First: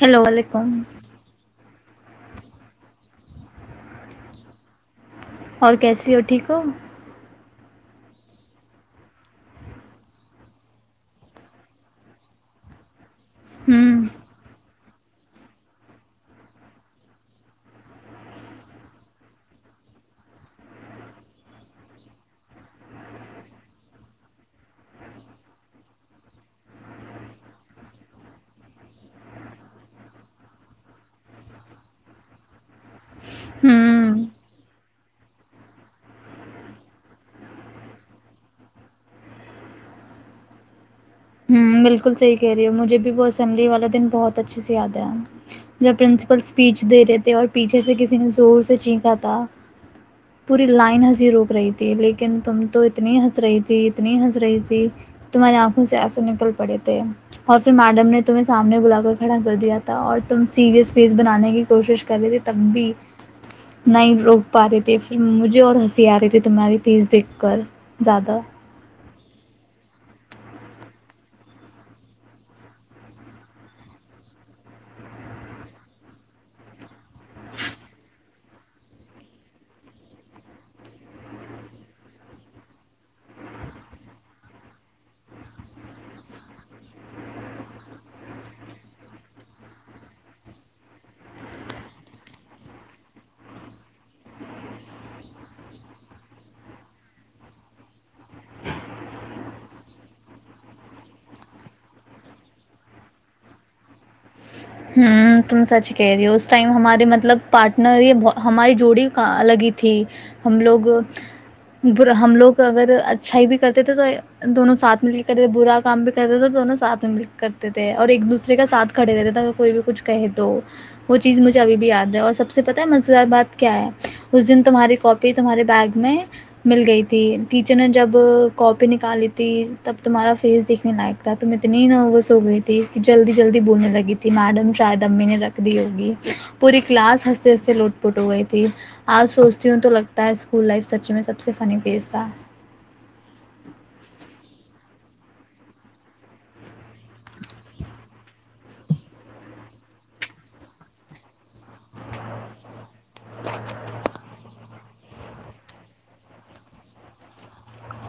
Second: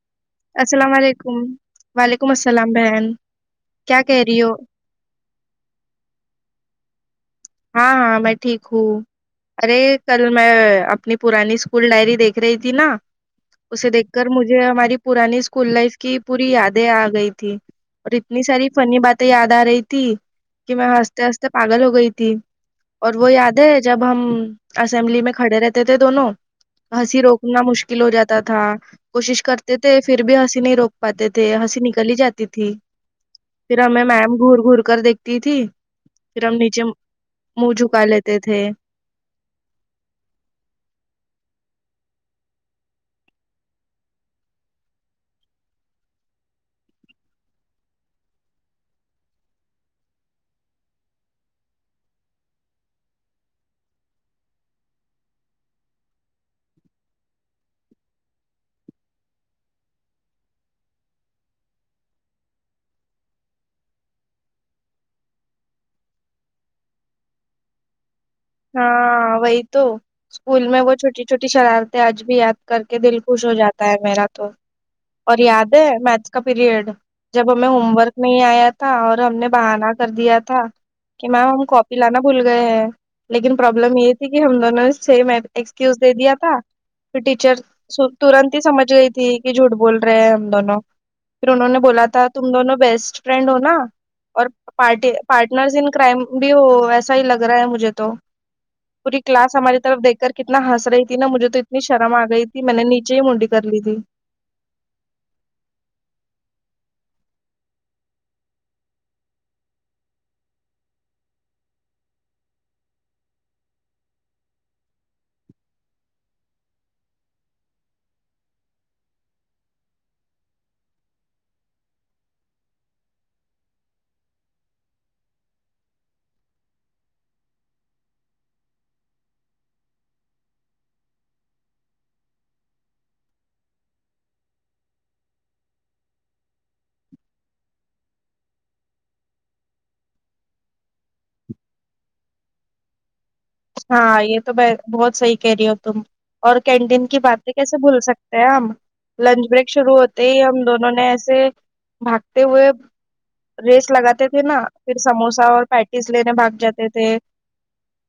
hello وعلیکم السلام علیکم وعلیکم السلام بہن کیا کہہ رہی ہو اور کیسی ہو ٹھیک ہو ہاں ہاں میں ٹھیک ہوں ارے کل میں اپنی پرانی اسکول ڈائری دیکھ رہی تھی نا اسے ہوں دیکھ کر مجھے ہماری پانی اسکول لائف کی پوری یادیں آ گئی تھی اور اتنی ساری فنی باتیں یاد آ رہی تھی کہ میں ہنستے ہنستے پاگل ہو گئی تھی اور وہ یاد ہے جب ہم اسمبلی میں کھڑے رہتے تھے دونوں ہنسی روکنا مشکل ہو جاتا تھا کوشش کرتے تھے پھر بھی ہنسی نہیں روک پاتے تھے ہنسی نکل ہی جاتی تھی پھر ہمیں ہوں میم گور گور کر دیکھتی تھی پھر ہم نیچے منہ جھکا لیتے تھے ہوں بالکل صحیح کہہ رہی ہو مجھے بھی وہ اسمبلی والا دن بہت اچھے سے یاد آیا جب پرنسپل اسپیچ دے رہے تھے اور پیچھے سے کسی نے زور سے چینھا تھا پوری لائن ہنسی روک رہی تھی لیکن تم تو اتنی ہنس رہی تھی اتنی ہنس رہی تھی تمہاراری آنکھوں سے ایسوںنے پڑے تھے اور پھر میڈم نے تمہیں سامنے بلا کر کھڑا کر دیا تھا اور تم سیریس فیس بنانے کی کوشش کر رہے تے تب بھی نہیں روک پا رہے تھی پھر مجھے اور ہنسی آ رہی تھی تمہاری فیس دیکھ کر زیادہ ہاں وہی تو اسکول میں وہ چھوٹی چھوٹی شرارتیں آج بھی یاد کر کے دل خوش ہو جاتا ہے میرا تو اور یاد ہے میتھ کا پیریڈ جب ہمیں ہوم ورک نہیں آیا تھا اور ہم نے بہانہ کر دیا تھا کہ میم ہم کاپی لانا بھول گئے ہیں لیکن پرابلم یہ تھی کہ ہم دونوں نے سیم ایکسکیوز دے دیا تھا پھر ٹیچر ترنت ہی سمجھ گئی تھی کہ جھوٹ بول رہے ہیں ہم دونوں پھر انہوں نے بولا تھا تم دونوں بیسٹ فرینڈ ہوناا اورٹی پارٹنر ان کرائم بھی ہو ایسا ہی لگ رہا ہے مجھے تو پوری کلاس ہماری طرف دیکھ کر کتنا ہنس رہی تھی نہا مجھے تو اتنی شرم آ گئی تھی میں نے نیچے ہی منڈی کر لی تھی ہ تم سچ کہہ رہی ہو اس ٹائم ہمارے مطلب پارٹنر ہی ہماری جوڑی الگی تھی ہم لوگ ہم لوگ اگر اچھا ہی بھی کرتے تھے تو دونوں ساتھ مل کے کرتے تھ برا کام بھی کرتے تھے تو دونوں ساتھ میں مل کے کرتے تھے اور ایک دوسرے کا ساتھ کھڑے رہتے تھا کوئی بھی کچھ کہے تو وہ چیز مجھے ابھی بھی یاد ہے اور سب سے پتاہ ہے مز بات کیا ہے اس دن تمہاری کاپی تمہارے بیگ میں مل گئی تھی ٹیچر نے جب کاپی نکالی تھی تب تمہارا فیس دیکھنے لائق تھا تم اتنی نووسو گئی تھی کہ جلدی جلدی بولنے لگی تھی ت میڈم شاید امی نے رکھ دی ہوگی پوری کلاس ہنستے ہنستے لٹ پٹ ہو گئی تھی آج سوچتی ہوں تو لگتا ہے اسکول لائف سچی میں سب سے فنی فیز تھا ہاں یہ تو میں بہت صحیح کہہ رہی ہو تم اور کینٹین کی باتیں کیسے بھول سکتے ہیں ہم لنچ بریک شروع ہوتے ہی ہم دونوں نے ایسے بھاگتے ہوئے ریس لگاتے تھے نا پھر سموسا اور پیٹیز لینے بھاگ جاتے تھے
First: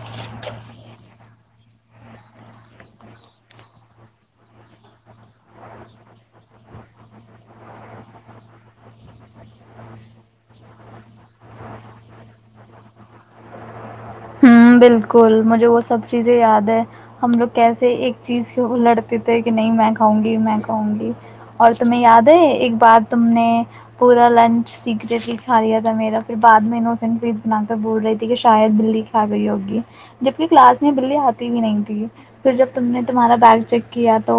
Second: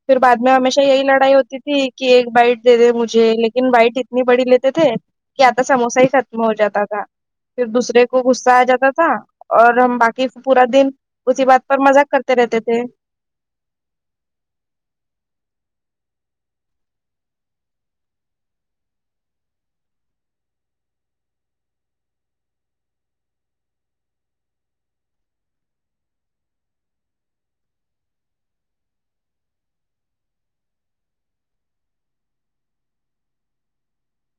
پھر بع میں ہمیشہ یہی لڑائی ہوتی تھی کہ ایک بائٹ دے دے مجھے لیکن بائٹ اتنی بڑی لیتے تھے کہ آتا سموسا ہی ختم ہو جاتا تھا پھر دوسرے کو غصہ آ جاتا تھا اور ہم باقی پورا دن اسی بات پر مزاق کرتے رہتے تھے ہ بالکل مجھے وہ سب چیزیں یاد ہے ہم لوگ کیسے ایک چیز کی لڑتے تھے کہ نہیں میں کھاؤں گی میں کھاؤں گی اور تمہیں یاد ہے ایک بار تم نے پورا لنچ سیکریٹ ہی کھا لیا تھا میرا پھر بعد میں انوسینٹ فیس بنا کر بول رہی تھی کہ شاید بی جبکہ کلاس میں بلی اتی ہی نہیں تھی پھر جب تم نے تمہارا دال چیک کیا تو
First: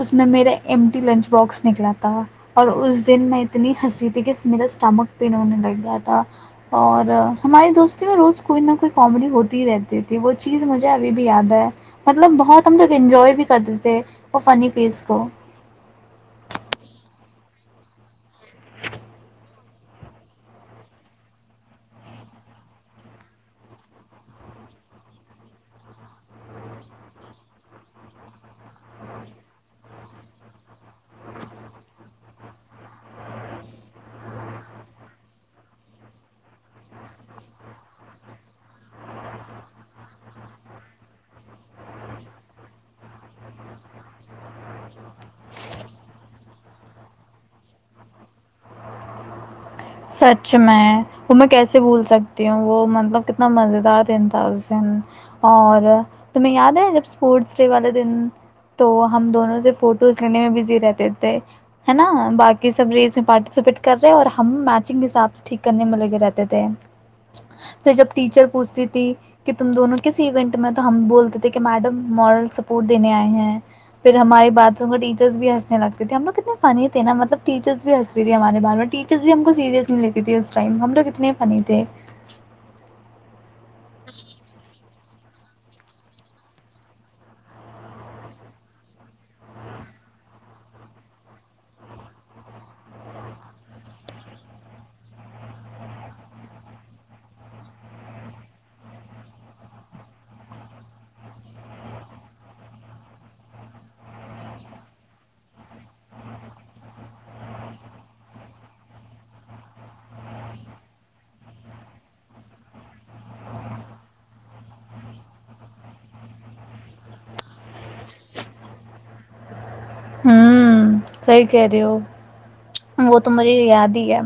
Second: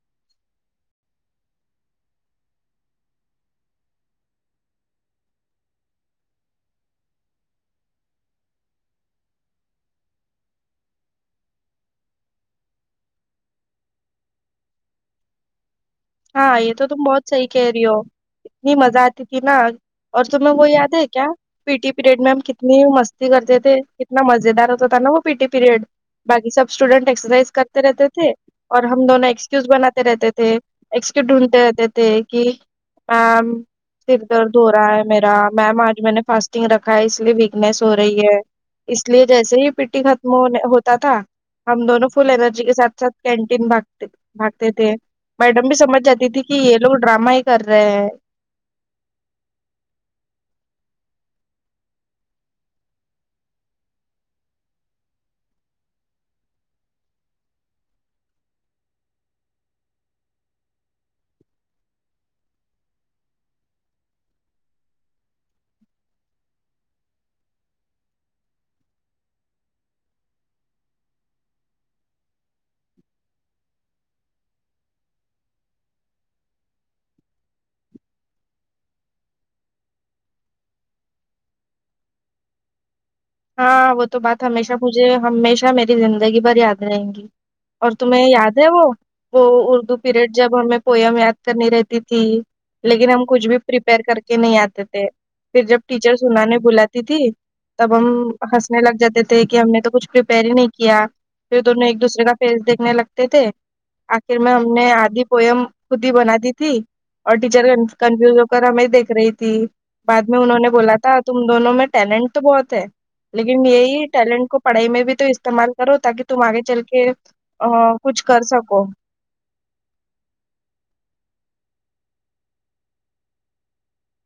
اس میں میرے احمدی لنچ باکس نکلا تھا اور اس دن میں اتنی ہنسی تھی کہ سملر سٹمک بھی انہوں نے لگ گیا تھا اور ہمارے دوست کوئی نہ کوئی کامیڈی ہوتی ہی رہتی تھی وہ چیز مجھے ابھی بھی یاد ہے مطلب بہت ہم لوگ انجوائے بھی کرتے تھے وہ فنی فیس کو ہاں یہ تو تم بہت صحیح کہہ رہی ہو اتنی مزہ آتی تھی نا اور تمہیں وہ یاد ہے کیا پی ٹی پیریڈ میں ہم کتنی مستی کرتے تھے کتنا مزے دار ہوتا تھا نا وہ پی ٹی پیریڈ باقی سب اسٹوڈینٹ ایکسرسائز کرتے رہتے تھے اور ہم دونوں ایکسکیوز بناتے رہتے تھے ایکس ڈھونڈتے رہتے تھے کہ میم سر درد ہو رہا ہے میرا میم آج میں نے فاسٹنگ رکھا ہے اس لیے ویکنیس ہو رہی ہے اس لیے جیسے ہی پیٹی ختم ہونے ہوتا تھا ہم دونوں فل ارجی کے ساتھ ساتھ کینٹین بھاگتے بھاگتے تھے میڈم بھی سمجھ جاتی تھی کہ یہ لوگ ڈرامہ ہی کر رہے ہیں سچ میں وہ میں کیسے بھول سکتی ہوں وہ مطلب کتنا مز دار دن تھا اس دن اور تمہیں یاد ہے جب اسپورٹس ڈے والے دن تو ہم دونوں سے فوٹوز لینے میں بزی رہتے تھے ہے نا باقی سب ریس میں پارٹیسپیٹ کر رہے اور ہمی حاب سے ٹھیک کرنے میں لگے رہتے تھے پھر جب ٹیچر پوچھتی تھی کہ ت دونوں کس ایونٹ میں تو ہم بولتے تھے کہ میڈم مل سپورٹ دینے آئے ہیں پھر ہمارے باتھ روم کا ٹیچرس بھی ہنسنے لگتے تھے ہم لوگ کتنے فنی تھ نا مطلب ٹیچرس بھی ہنس رہ تھی ہمارے ب میں ٹیچر بھی سیریس نہیں لیتی تھی اس ٹائم ہم لوگ اتنے فنی تھے ہاں وہ تو بات ہمیشہ مجھے ہمیشہ میری زندگی بھر یاد رہیں گی اور تمہیں یاد ہے وہ وہ اردو پیریڈ جب ہمیں پوئم یاد کرنی رہتی تھی لیکن ہم کچھ بھی پریپیئر کر کے نہیں آتے تھے پھر جب ٹیچر سنانے بلاتی تھی تب ہنسنے لگ جاتے تھے کہ ہم نے تو کچھ پپئر ہی نہیں کیا پھر دونوں ایک دوسرے کا فیس دیکھنے لگتے تھے آخر میں ہم نے آدھی پوئم خود ہی بنا دی تھی اور ٹیچر کنفیوز ہو کر ہمیں دیکھ رہی تھی بعد میں انہوں نے بولا تھا تم دونوں میں ٹیلنٹ تو بہت لیکن یہی ٹیلنٹ کو پڑھائی میں بھی تو استعمال کرو تاکہ تم آگے چل کے کچھ کر سکو ہوں صحیح کہہ رہے ہو وہ تو مجھے یاد ہی ہے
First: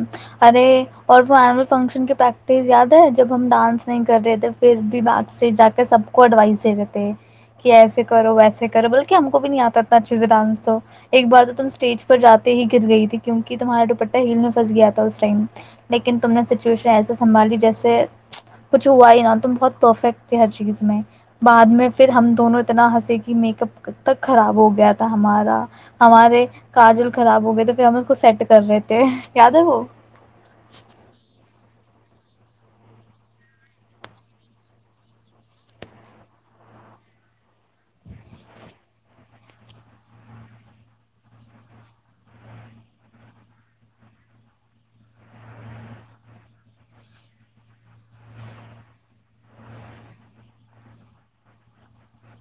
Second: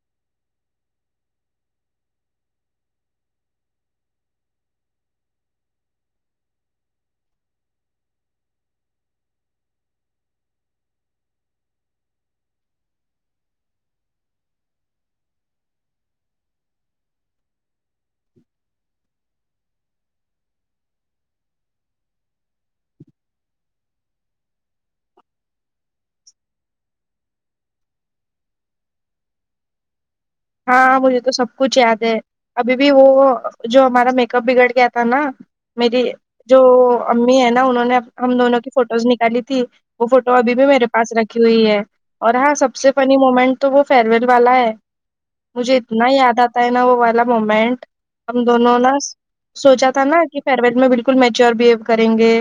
ارے اور وہ ال فنکشن کی پریکٹس یاد ہے جب ہم ڈانس نہیں کر رہے تھ پھر بھی بات اسٹیج جا کے سب کو اڈوائس دے رہےتے کہ ایسے کرو ویسے کرو بلکہ ہم کو بھی نہیں آتا اتنا اچھے سے ڈانس تو ایک بار تو تم اسٹیج پر جاتے ہی گر گئی تھی کیوںک تمہارا دپٹہ ہل میں پھنس گیا تھا اس ٹائم لیکن تم نے سچویشن ایسا سنبھال جیسے کچھ ہوا ہی نا تم بہت پرفیکٹے ہر چیز میں بعد میں پھر ہم دونوں اتنا ہنس کہ میک اپ ک تک خراب ہو گیا تھا ہمارا ہمارے کاجل خراب ہو گئے تو پھر ہم اس کو سیٹ کر رہے تھے یاد ہے وہ ہاں مجھے تو سب کچھ یاد ہے ابھی بھی وہ جو ہمارا میک اپ بگڑ گیا تھا نا میری جو امی ہے نا انہوں نے ہم دونوں کی فوٹوز نکالی تھی وہ فوٹو ابھی بھی میرے پاس رکھی ہوئی ہے اور ہاں سب سے فنی مومنٹ تو وہ فیئر ویل والا ہے مجھے اتنا یاد آتا ہے نا وہ والا مومنٹ ہم دونوں نا سوچا تھا نا کہ فر ویل میں بالکل میچور بہیو کریں گے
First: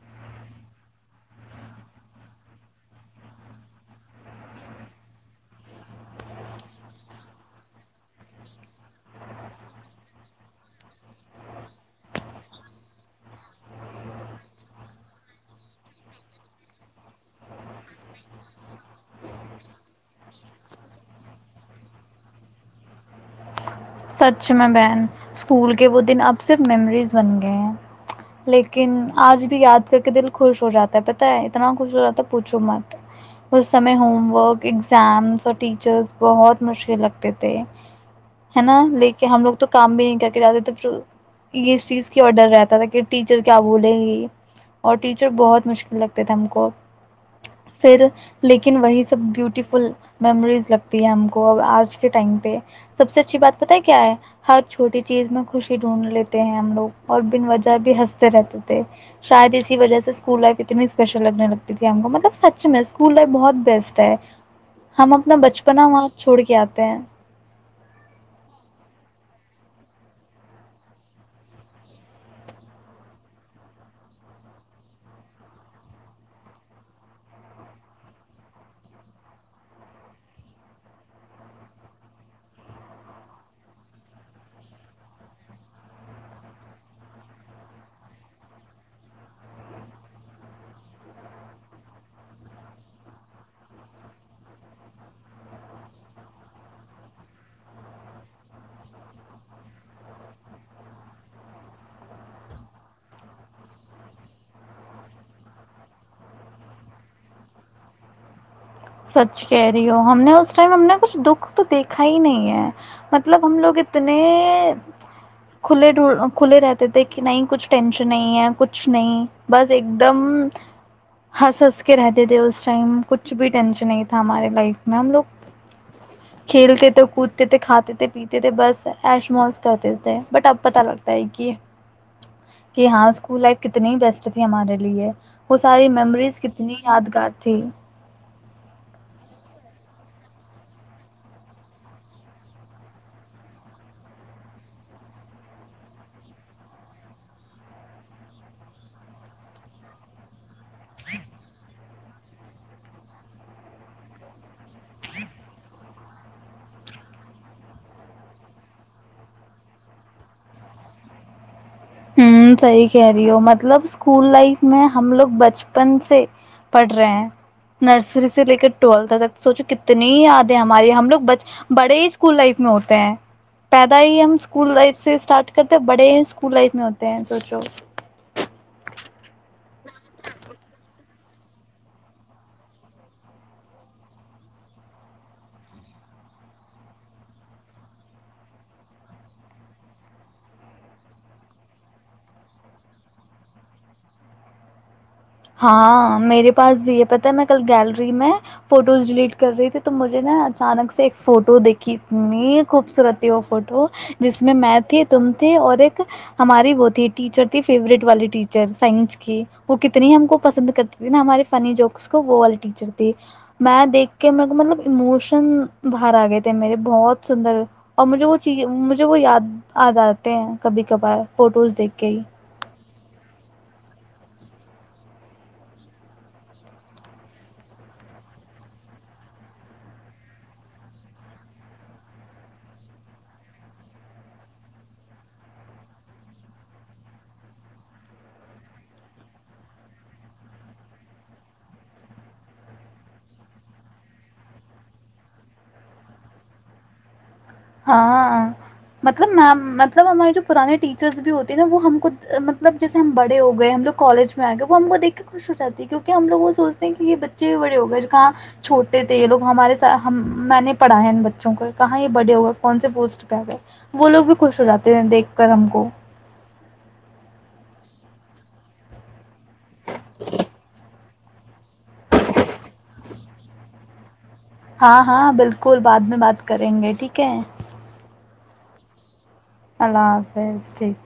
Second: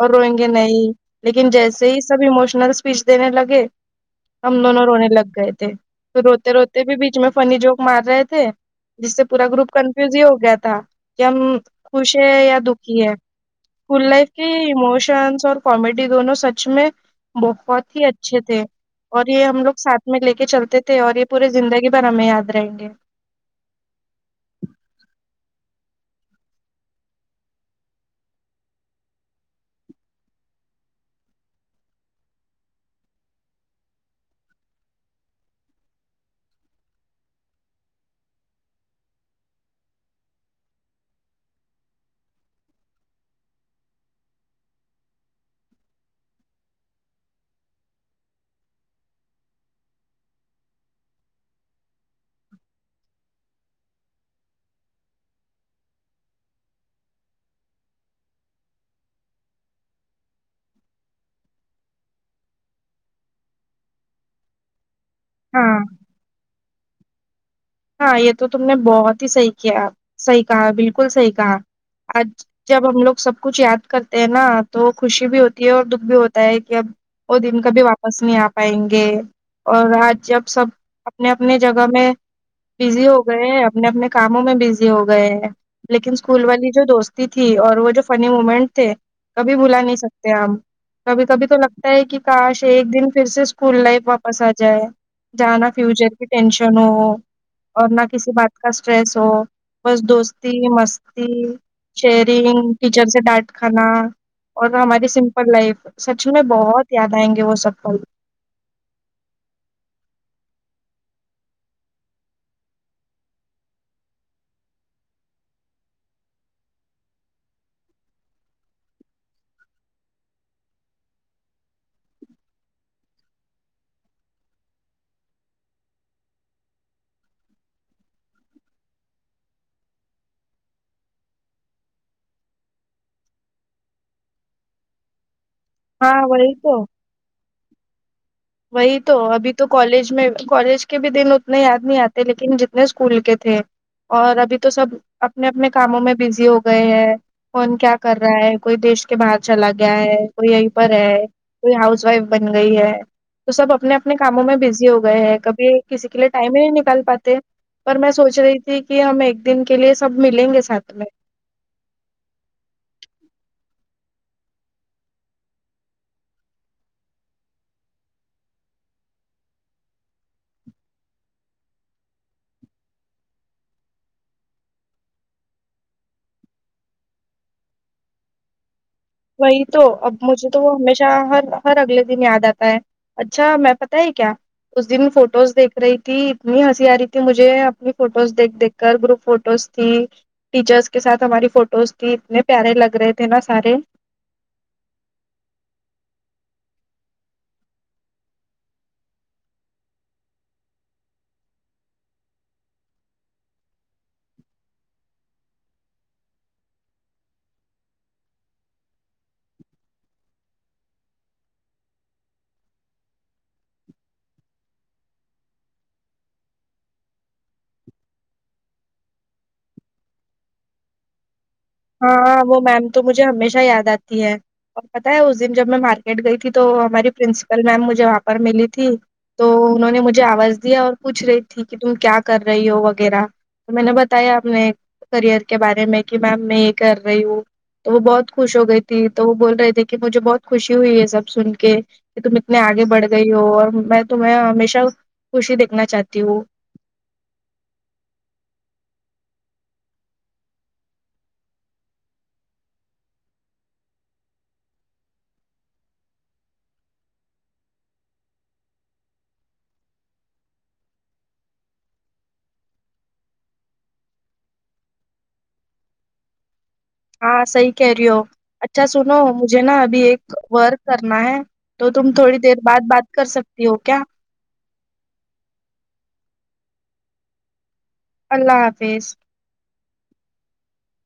اور روئیں گے نہیں لیکن جیسے ہی سب اموشنل اسپیچ دینے لگے ہم دونوں رونے لگ گئے تھے تو روتے روتے بھی فنی جوک مار رہے تھے جس سے پورا گروپ کنفیوز ہی ہو گیا تھا کہ ہم خوش ہے یا دکھی ہے اسکول لائف کے اموشنس اور کامیڈی دونوں سچ میں بہت ہی اچھے تھے اور یہ ہم لوگ ساتھ میں لے کے چلتے تھے اور یہ پورے زندگی ب ہمیں یاد رہیں گے سچ میں بہن اسکول کے وہ دن اب صرف میموریز بن گئے ہیں لیکن آج بھی یاد کر کے دل خوش ہو جاتا ہے پت ہے اتنا خوش ہو جاتا پوچھو مت اس سمے ہوم ورک ایگزامس اور ٹیچرس بہت مشکل لگتے تھے ہے نا لیکن ہم لوگ تو کام بھی نہیں کر کے جاتے تھے پھر اس چیز کی اور ڈر رہتا تھا کہ ٹیچر کیا بولے گی اور ٹیچر بہت مشکل لگتے تھے ہم کو پھر لیکن وہی سب بیوٹیفل میموریز لگتی ہے ہم کو آج کے ٹائم پہ سب سے اچ اچھی بات پت ہے کیا ہے ہر چھوٹی چیز میں خوشی ڈھونڈ لیتے ہیں ہم لوگ اور بن وجہ بھی ہنستے رہتے تھے شاید اسی وجہ سے اسکول لائف اتنی اسپیشل لگنے لگتی تھی ہم کو مطلب سچ میں اسکول لائف بہت بیسٹ ہے ہم اپنا ہاں بچپنا وہاں چھوڑ کے آتے ہیں ہاں یہ تو تم نے بہت ہی صحیح کیا صحیح کہا بالکل صحیح کہا آج جب ہم لوگ سب کچھ یاد کرتے ہیں نا تو خوشی بھی ہوتی ہے اور دکھ بھی ہوتا ہے کہ اب وہ دن کبھی واپس نہیں آ پائیں گے اور آج جب سب اپنے اپنے جگہ میں بزی ہو گئے ہیں اپنے اپنے کاموں میں بزی ہو گئے ہیں لیکن اسکول والی جو دوستی تھی اور وہ جو فنی مومنٹ تھے کبھی بلا نہیں سکتے ہم کبھی کبھی تو لگتا ہے کہ کاش ایک دن پھر سے اسکول لائف واپس آ جائے جانا فیوچر کی ٹینشن ہو اور نہ کسی بات کا اسٹریس ہو بس دوستی مستی شیئرنگ ٹیچر سے ڈانٹ کھانا اور ہماری سمپل لائف سچ میں بہت یاد آئیں گے وہ سب کو سچ کہہ رہی ہو ہم نے اس ٹائم ہم نے کچھ دکھ تو دیکھا ہی نہیں ہے مطلب ہم لوگ اتنے کھلے کھلے رہتے تھے کہ نہیں کچھ ٹینشن نہیں ہے کچھ نہیں بس ایک دم ہنس ہنس کے رہتے تھے اس ٹائم کچھ بھی ٹینشن نہیں تھا ہمارے لائف میں ہم لوگ کھیلتے تھے کودتے تھے کھاتے تھے پیتے تھے بس ایش مس کرتے تھے بٹ اب پت لگتا ہے کہ کہ ہاں اسکول لائف کتنی بیسٹ تھی ہمارے لیے وہ ساری ہاں میمریز وہی کتنی تو یادگار تھی وہی تو ابھی تو کالج میں کالج کے بھی دن اتنے یاد نہیں آتے لیکن جتنے اسکول کے تھے اور ابھی تو سب اپنے اپنے کاموں میں بزی ہو گئے ہیں کون کیا کر رہا ہے کوئی دیش کے باہر چلا گیا ہے کوئی یہیں پر ہے کوئی ہاؤس وائف بن گئی ہے تو سب اپنے اپنے کاموں میں بزی ہو گئے ہیں کبھی کسی کے لیے ٹائم ہی نہیں نکال پاتے پر میں سوچ رہی تھی کہ ہم ایک دن کے لیے سب ملیں گے ساتھ میں ہ صحیح کہہ رہی ہو مطلب اسکول لائف میں ہم لوگ بچپن سے پڑھ رہے ہیں نرسری سے لے کر ٹویلتھ تک سوچو کتنی یادیں ہماری ہم لوگ ب بڑے ہی اسکول لائف میں ہوتے ہیں پیدا ہی ہم اسکول لائف سے اسٹارٹ کرتے بڑے ہی اسکول لائف میں ہوتے ت سوچو وہی تو اب مجھے تو وہ ہمیشہ ہر ہر اگلے دن یاد آتا ہے اچھا میں پتاہ ہے کیا اس دن فوٹوز دیکھ رہی تھی اتنی ہنسی آ رہی تھی مجھے اپنی فوٹوز دیکھ دیکھ کر گروپ فوٹوز تھی ٹیچرس کے ساتھ ہماری فوٹوز تھی اتنے پیارے لگ رہے تھے نا سارے ہاں میرے پاس بھی یہ پتا میں کل گیلری میں فوٹوز ڈیلیٹ کر رہی تھی تو مجھے نا اچانک سے ایک فوٹو دیکھی ت خوبصورت تھی وہ فوٹو جس میں میں تھی تم تے اور ایک ہماری وہ تھی ٹیچر تھی فیورٹ والی ٹیچر سائنس کی وہ کتنی اتنی ہم کو پسند کرتی تھی نا ہمارے فنی جوکس کو وہ والی ٹیچر تھی میں دیکھ کے میرے کو مطلب ایموشن باہر آ گئے تھے میرے بہت سندر اور مجھے وہ چیز مجھے وہ یاد د آتے ہیں کبھی کبھار فوٹوز دیکھ کے ہی ہاں وہ میم تو مجھے ہمیشہ یاد آتی اور بتایا اس دن جب میں مارکیٹ گئی تھی تو ہماری پرنسپل میم مجھے وہاں پر ملی تھی تو انہوں نے مجھے آواز دیا اور پوچھ رہی تھی کہ تم کیا کر رہی ہو وغیرہ تو میں نے بتایا اپنے کریئر کے بارے میں کہ میم میں یہ کر رہی ہوں تو وہ بہت خوش ہو گئی تھی تو وہ بول رہے تھے کہ مجھے بہت خوشی ہوئی یہ سب سن کے کہ تم اتنے آگے بڑھ گئی ہو اور میں تمہیں ہمیشہ خوشی دیکھنا چاہتی ہوں ہاں مطلب می مطلب ہمارے جو پرانے ٹیچرس بھی ہوتے ہیں نا وہ ہم کو مطلب جیسے ہم بڑے ہو گئے ہم لوگ کالج میں آئے گئے وہ ہم کو دیکھ کے خوش ہو جاتی ہے کیوںکہ ہم لوگ وہ سوچتے ہیں کہ یہ بچے بڑے ہو گئے کہاں چھوٹے تھے یہ لو ہمارے س میں نے پڑھا ہے ان بچوں کو کہاں یہ بڑے ہو گئے کون سے پوسٹ پہ آ گئے وہ لوگ بھی خوش ہو جاتے ہیں دیکھ کر ہم کو ہاں صحیح کہہ رہی ہو اچھا سنو مجھے نا ابھی ایک ورک کرنا ہے تو تم تھوڑی دیر بعد بات کر سکتی ہو کیا ہاں ہاں بالکل بعد میں بات کریں گے ٹھیک ہے اللہ حافظ اللہ حافظ ٹھیک